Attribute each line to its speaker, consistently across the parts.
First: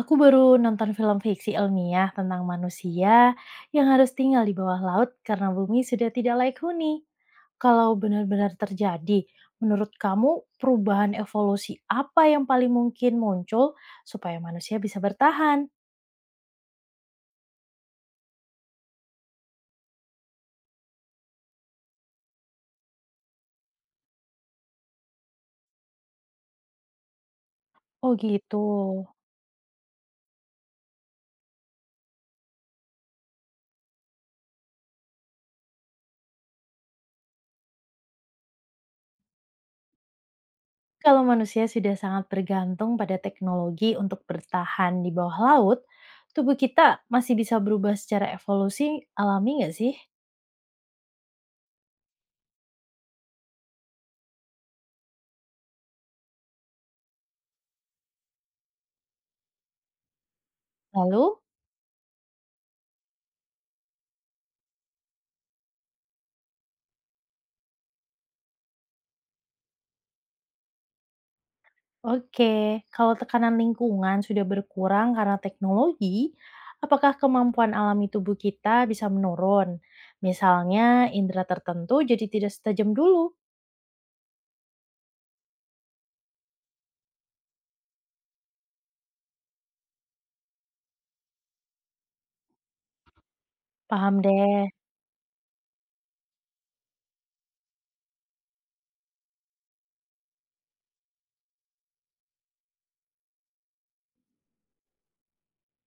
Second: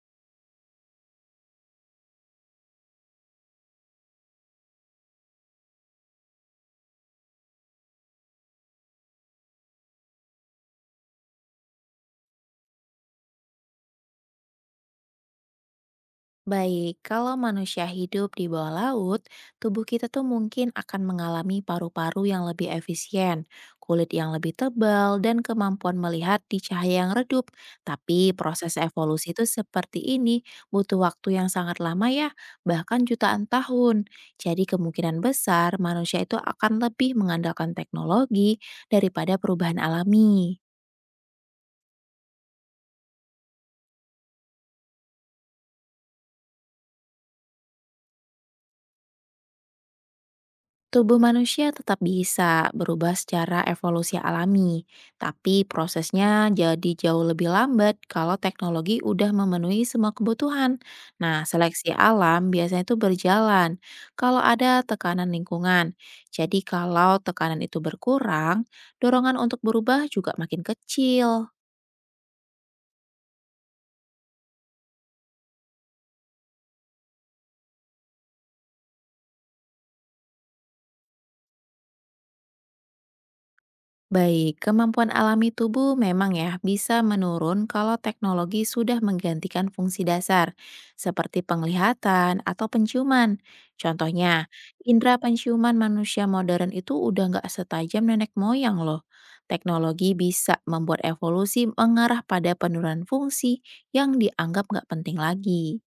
Speaker 1: Aku baru nonton film fiksi ilmiah tentang manusia yang harus tinggal di bawah laut karena bumi sudah tidak layak huni. Kalau benar-benar terjadi, menurut kamu perubahan evolusi apa yang paling mungkin muncul supaya manusia bisa bertahan?
Speaker 2: Baik, kalau manusia hidup di bawah laut, tubuh kita tuh mungkin akan mengalami paru-paru yang lebih efisien, kulit yang lebih tebal, dan kemampuan melihat di cahaya yang redup.
Speaker 1: Oh
Speaker 2: Tapi
Speaker 1: gitu.
Speaker 2: proses evolusi itu seperti ini butuh waktu yang sangat lama ya, bahkan jutaan tahun. Jadi kemungkinan besar manusia itu akan lebih mengandalkan teknologi daripada perubahan alami.
Speaker 1: Kalau manusia sudah sangat bergantung pada teknologi untuk bertahan di bawah laut, tubuh kita masih bisa berubah secara evolusi alami nggak sih?
Speaker 2: Tubuh manusia tetap bisa berubah secara evolusi alami, tapi prosesnya jadi jauh lebih lambat kalau teknologi udah memenuhi semua kebutuhan.
Speaker 1: Lalu?
Speaker 2: Nah, seleksi alam biasanya itu berjalan kalau ada tekanan lingkungan. Jadi kalau tekanan itu berkurang, dorongan untuk berubah juga makin kecil.
Speaker 1: Oke, kalau tekanan lingkungan sudah berkurang karena teknologi, apakah kemampuan alami tubuh kita bisa menurun? Misalnya, indera tertentu jadi tidak setajam dulu.
Speaker 2: Baik, kemampuan alami tubuh memang ya bisa menurun kalau teknologi sudah menggantikan fungsi dasar, seperti penglihatan atau penciuman.
Speaker 1: Paham
Speaker 2: Contohnya,
Speaker 1: deh.
Speaker 2: indera penciuman manusia modern itu udah nggak setajam nenek moyang loh. Teknologi bisa membuat evolusi mengarah pada penurunan fungsi yang dianggap nggak penting lagi.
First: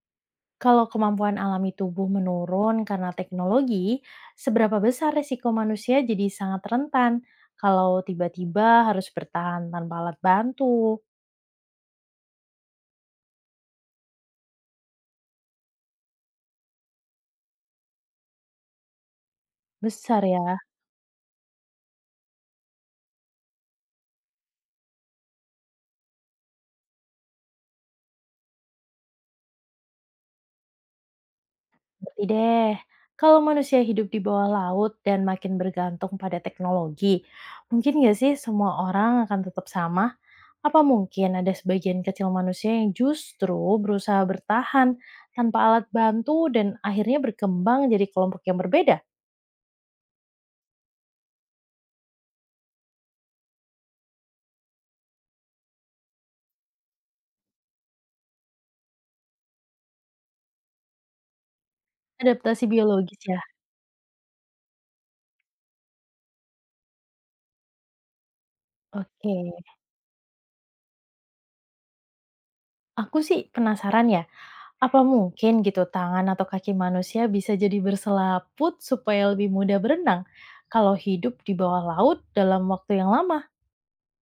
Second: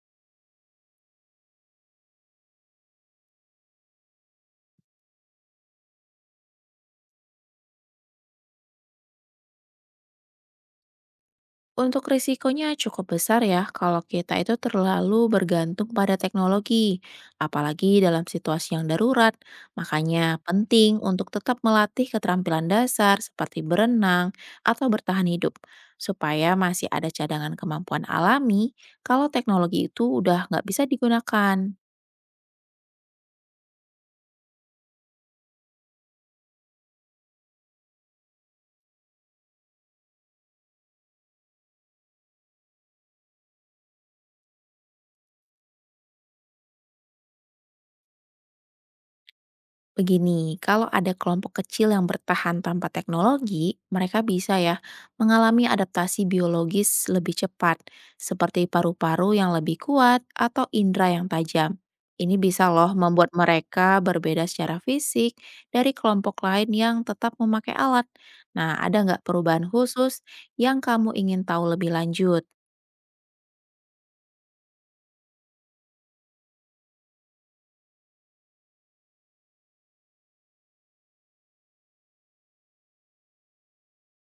Speaker 1: Kalau kemampuan alami tubuh menurun karena teknologi, seberapa besar resiko manusia jadi sangat rentan kalau tiba-tiba harus bertahan tanpa alat bantu?
Speaker 2: Untuk risikonya cukup besar ya kalau kita itu terlalu bergantung pada teknologi, apalagi dalam situasi yang darurat.
Speaker 1: Besar
Speaker 2: Makanya
Speaker 1: ya.
Speaker 2: penting untuk tetap melatih keterampilan dasar seperti berenang atau bertahan hidup, supaya masih ada cadangan kemampuan alami kalau teknologi itu udah nggak bisa digunakan.
Speaker 1: Ngerti deh. Kalau manusia hidup di bawah laut dan makin bergantung pada teknologi, mungkin nggak sih semua orang akan tetap sama? Apa mungkin ada sebagian kecil manusia yang justru berusaha bertahan tanpa alat bantu dan akhirnya berkembang jadi kelompok yang berbeda?
Speaker 2: Begini, kalau ada kelompok kecil yang bertahan tanpa teknologi, mereka bisa ya mengalami adaptasi biologis lebih cepat, seperti paru-paru yang lebih kuat atau indera yang tajam. Ini
Speaker 1: Adaptasi
Speaker 2: bisa loh
Speaker 1: biologis
Speaker 2: membuat
Speaker 1: ya?
Speaker 2: mereka berbeda secara fisik dari kelompok lain yang tetap memakai alat. Nah, ada nggak
Speaker 1: Oke,
Speaker 2: perubahan khusus yang kamu ingin tahu lebih lanjut?
Speaker 1: aku sih penasaran ya, apa mungkin gitu tangan atau kaki manusia bisa jadi berselaput supaya lebih mudah berenang kalau hidup di bawah laut dalam waktu yang lama?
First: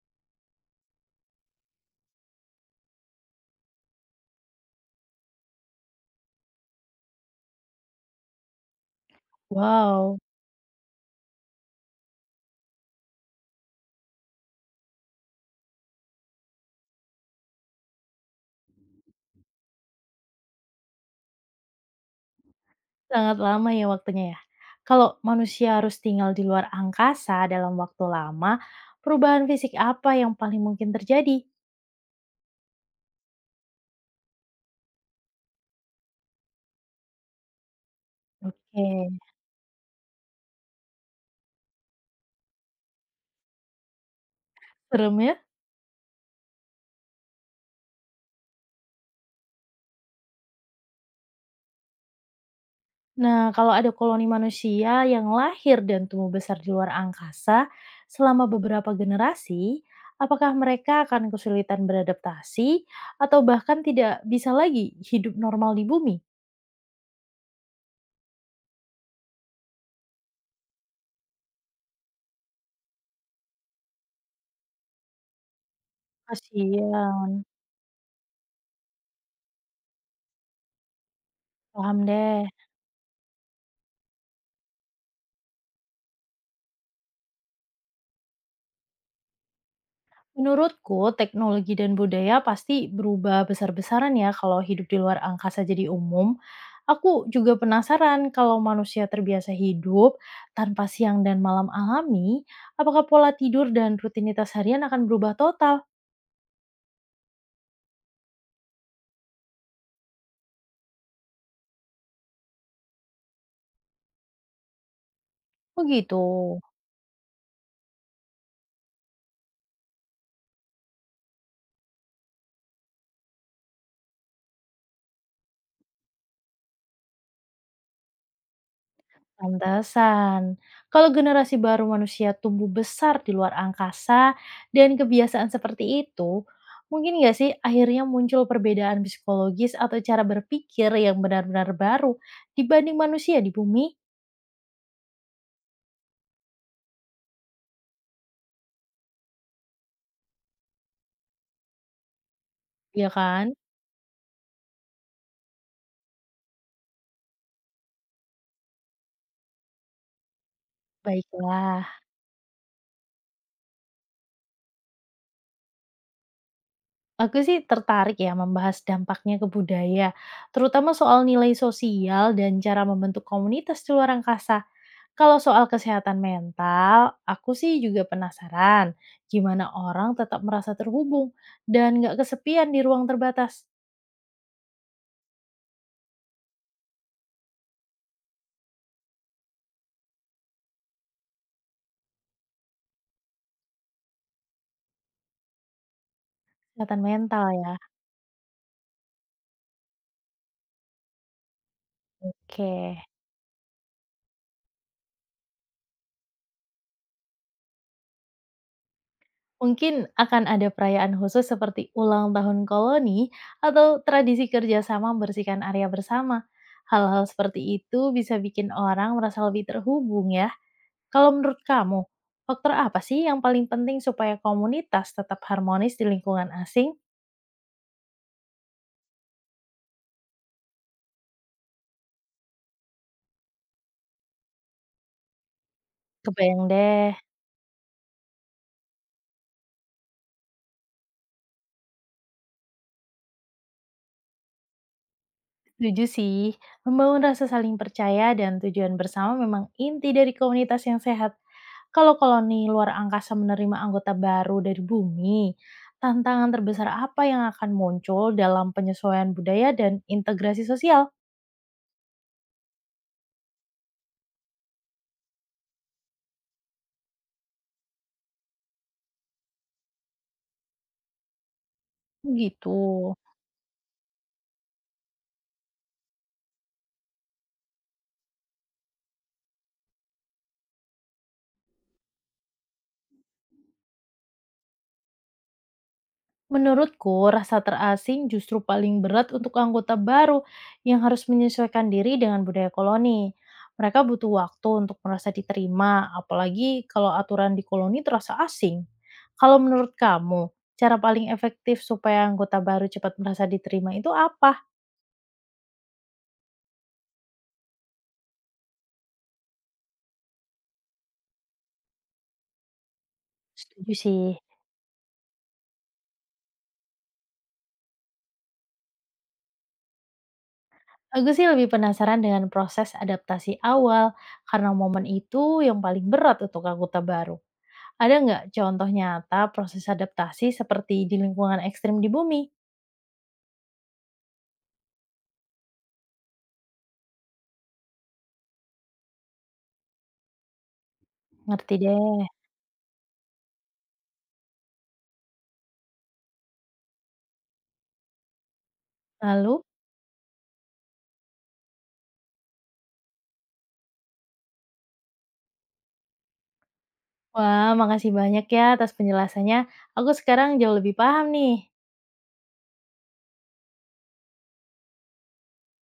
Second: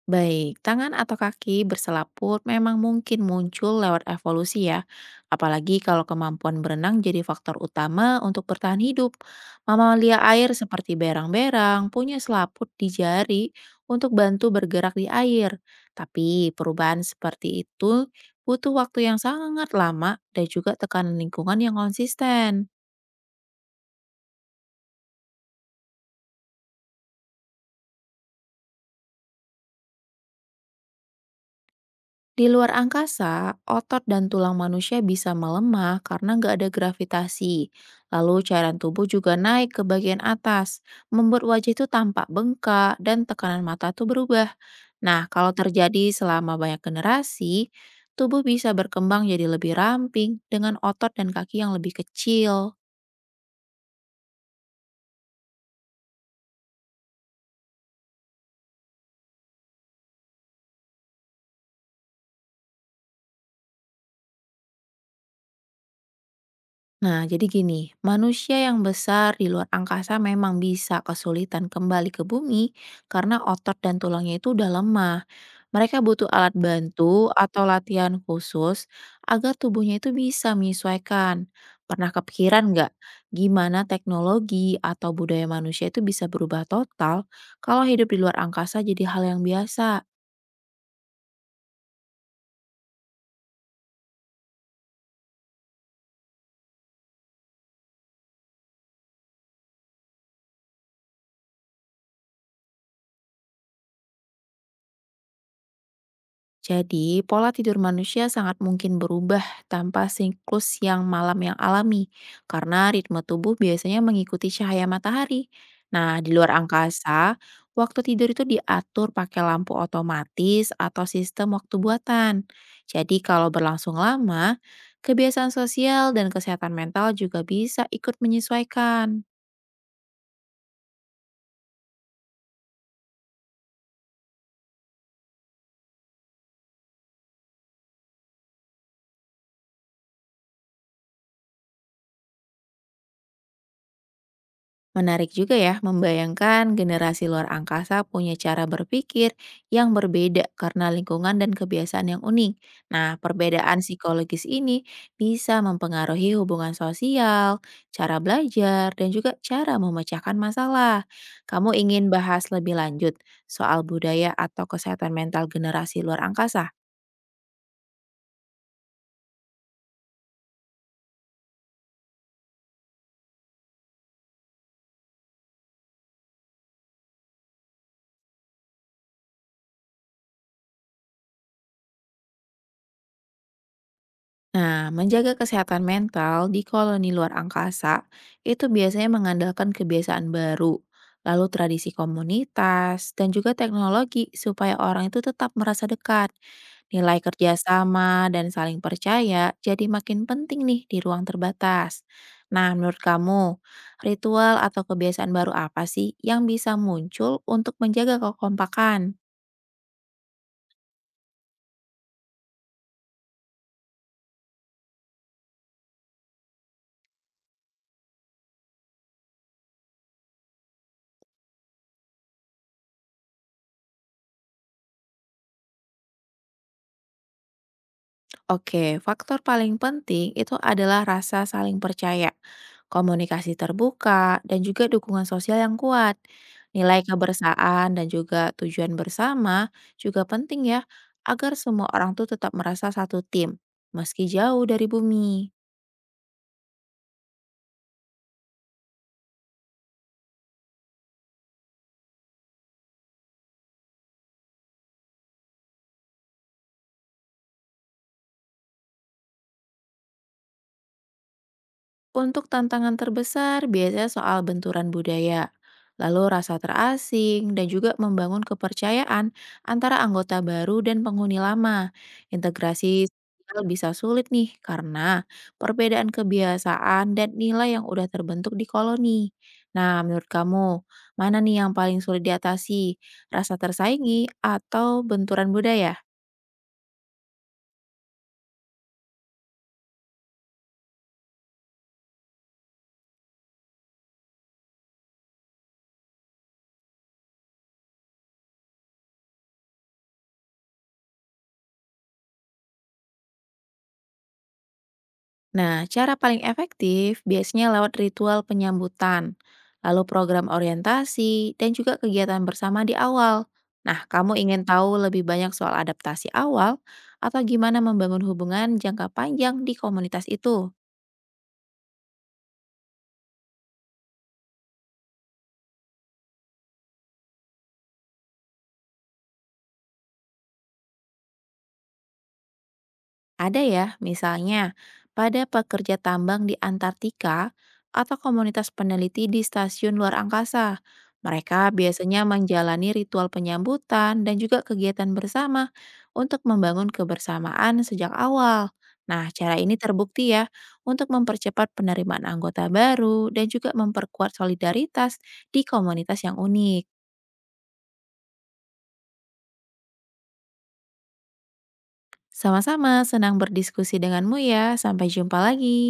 Speaker 2: Baik, tangan atau kaki berselaput memang mungkin muncul lewat evolusi ya. Apalagi kalau kemampuan berenang jadi faktor utama untuk bertahan hidup.
Speaker 1: Wow,
Speaker 2: Mamalia air seperti berang-berang punya selaput di jari untuk bantu bergerak di air. Tapi perubahan seperti itu butuh waktu yang sangat lama dan juga tekanan lingkungan yang konsisten.
Speaker 1: sangat lama ya waktunya ya. Kalau manusia harus tinggal di luar angkasa dalam waktu lama, perubahan fisik apa yang paling mungkin terjadi?
Speaker 2: Di luar angkasa, otot dan tulang manusia bisa melemah karena nggak ada gravitasi. Lalu cairan tubuh
Speaker 1: Oke,
Speaker 2: juga naik ke bagian atas, membuat wajah itu tampak bengkak dan tekanan mata tuh berubah.
Speaker 1: serem
Speaker 2: Nah,
Speaker 1: ya.
Speaker 2: kalau terjadi selama banyak generasi, tubuh bisa berkembang jadi lebih ramping dengan otot dan kaki yang lebih kecil.
Speaker 1: Nah, kalau ada koloni manusia yang lahir dan tumbuh besar di luar angkasa selama beberapa generasi, apakah mereka akan kesulitan beradaptasi atau bahkan tidak bisa lagi hidup normal di bumi?
Speaker 2: Nah, jadi gini, manusia yang besar di luar angkasa memang bisa kesulitan kembali ke bumi karena otot dan tulangnya itu udah lemah. Mereka butuh alat
Speaker 1: Kasihan,
Speaker 2: bantu atau latihan khusus agar tubuhnya itu bisa menyesuaikan.
Speaker 1: paham
Speaker 2: Pernah
Speaker 1: deh.
Speaker 2: kepikiran nggak gimana teknologi atau budaya manusia itu bisa berubah total kalau hidup di luar angkasa jadi hal yang biasa?
Speaker 1: Menurutku, teknologi dan budaya pasti berubah besar-besaran ya kalau hidup di luar angkasa jadi umum. Aku juga penasaran kalau manusia terbiasa hidup tanpa siang dan malam alami, apakah pola tidur dan rutinitas harian akan berubah total?
Speaker 2: Jadi, pola tidur manusia sangat mungkin berubah tanpa siklus yang malam yang alami, karena ritme tubuh biasanya mengikuti cahaya matahari.
Speaker 1: Begitu.
Speaker 2: Nah, di luar angkasa, waktu tidur itu diatur pakai lampu otomatis atau sistem waktu buatan. Jadi, kalau berlangsung lama, kebiasaan sosial dan kesehatan mental juga bisa ikut menyesuaikan.
Speaker 1: Pantesan. Kalau generasi baru manusia tumbuh besar di luar angkasa dan kebiasaan seperti itu, mungkin nggak sih akhirnya muncul perbedaan psikologis atau cara berpikir yang benar-benar baru dibanding manusia di bumi?
Speaker 2: Menarik juga ya membayangkan generasi luar angkasa punya cara berpikir yang berbeda karena lingkungan dan kebiasaan yang unik.
Speaker 1: Ya
Speaker 2: Nah,
Speaker 1: kan?
Speaker 2: perbedaan psikologis ini bisa mempengaruhi hubungan sosial, cara belajar, dan juga cara memecahkan masalah. Kamu
Speaker 1: Baiklah,
Speaker 2: ingin bahas lebih lanjut soal budaya atau kesehatan mental generasi luar angkasa?
Speaker 1: aku sih tertarik ya membahas dampaknya ke budaya, terutama soal nilai sosial dan cara membentuk komunitas di luar angkasa. Kalau soal kesehatan mental, aku sih juga penasaran gimana orang tetap merasa terhubung dan nggak kesepian di ruang terbatas.
Speaker 2: Nah, menjaga kesehatan mental di koloni luar angkasa itu biasanya mengandalkan kebiasaan baru, lalu tradisi komunitas, dan juga teknologi supaya orang itu tetap merasa dekat.
Speaker 1: Kesehatan
Speaker 2: Nilai
Speaker 1: mental ya,
Speaker 2: kerjasama dan saling percaya jadi makin penting nih di ruang terbatas. Nah, menurut
Speaker 1: oke.
Speaker 2: kamu, ritual atau kebiasaan baru apa sih yang bisa muncul untuk menjaga kekompakan?
Speaker 1: Mungkin akan ada perayaan khusus seperti ulang tahun koloni atau tradisi kerjasama membersihkan area bersama. Hal-hal seperti itu bisa bikin orang merasa lebih terhubung ya. Kalau menurut kamu, faktor apa sih yang paling penting supaya komunitas tetap harmonis di lingkungan asing?
Speaker 2: Oke, faktor paling penting itu adalah rasa saling percaya, komunikasi terbuka, dan juga dukungan sosial yang kuat.
Speaker 1: Kebayang
Speaker 2: Nilai
Speaker 1: deh.
Speaker 2: kebersamaan dan juga tujuan bersama juga penting ya, agar semua orang tuh tetap merasa satu tim, meski jauh dari bumi.
Speaker 1: Setuju sih, membangun rasa saling percaya dan tujuan bersama memang inti dari komunitas yang sehat. Kalau koloni luar angkasa menerima anggota baru dari bumi, tantangan terbesar apa yang akan muncul dalam penyesuaian budaya dan integrasi sosial?
Speaker 2: Untuk tantangan terbesar biasanya soal benturan budaya, lalu rasa terasing, dan juga membangun kepercayaan antara anggota baru dan penghuni lama.
Speaker 1: Gitu.
Speaker 2: Integrasi sosial bisa sulit nih karena perbedaan kebiasaan dan nilai yang udah terbentuk di koloni. Nah, menurut kamu, mana nih yang paling sulit diatasi? Rasa tersaingi atau benturan budaya?
Speaker 1: Menurutku, rasa terasing justru paling berat untuk anggota baru yang harus menyesuaikan diri dengan budaya koloni. Mereka butuh waktu untuk merasa diterima, apalagi kalau aturan di koloni terasa asing. Kalau menurut kamu, cara paling efektif supaya anggota baru cepat merasa diterima itu apa?
Speaker 2: Nah, cara paling efektif biasanya lewat ritual penyambutan, lalu program orientasi, dan juga kegiatan bersama di awal.
Speaker 1: Setuju
Speaker 2: Nah,
Speaker 1: sih.
Speaker 2: kamu ingin tahu lebih banyak soal adaptasi awal atau gimana membangun hubungan jangka panjang di komunitas itu?
Speaker 1: Aku sih lebih penasaran dengan proses adaptasi awal, karena momen itu yang paling berat untuk anggota baru. Ada nggak contoh nyata proses adaptasi seperti di lingkungan ekstrim di bumi?
Speaker 2: Ada ya, misalnya pada pekerja tambang di Antartika atau komunitas peneliti di stasiun luar angkasa. Mereka
Speaker 1: Ngerti deh.
Speaker 2: biasanya menjalani ritual penyambutan dan juga kegiatan bersama untuk membangun kebersamaan sejak awal. Nah, cara
Speaker 1: Lalu?
Speaker 2: ini terbukti ya untuk mempercepat penerimaan anggota baru dan juga memperkuat solidaritas di komunitas yang unik.
Speaker 1: Wah, makasih banyak ya atas penjelasannya. Aku sekarang jauh lebih paham nih.
Speaker 2: Sama-sama senang berdiskusi denganmu ya. Sampai jumpa lagi.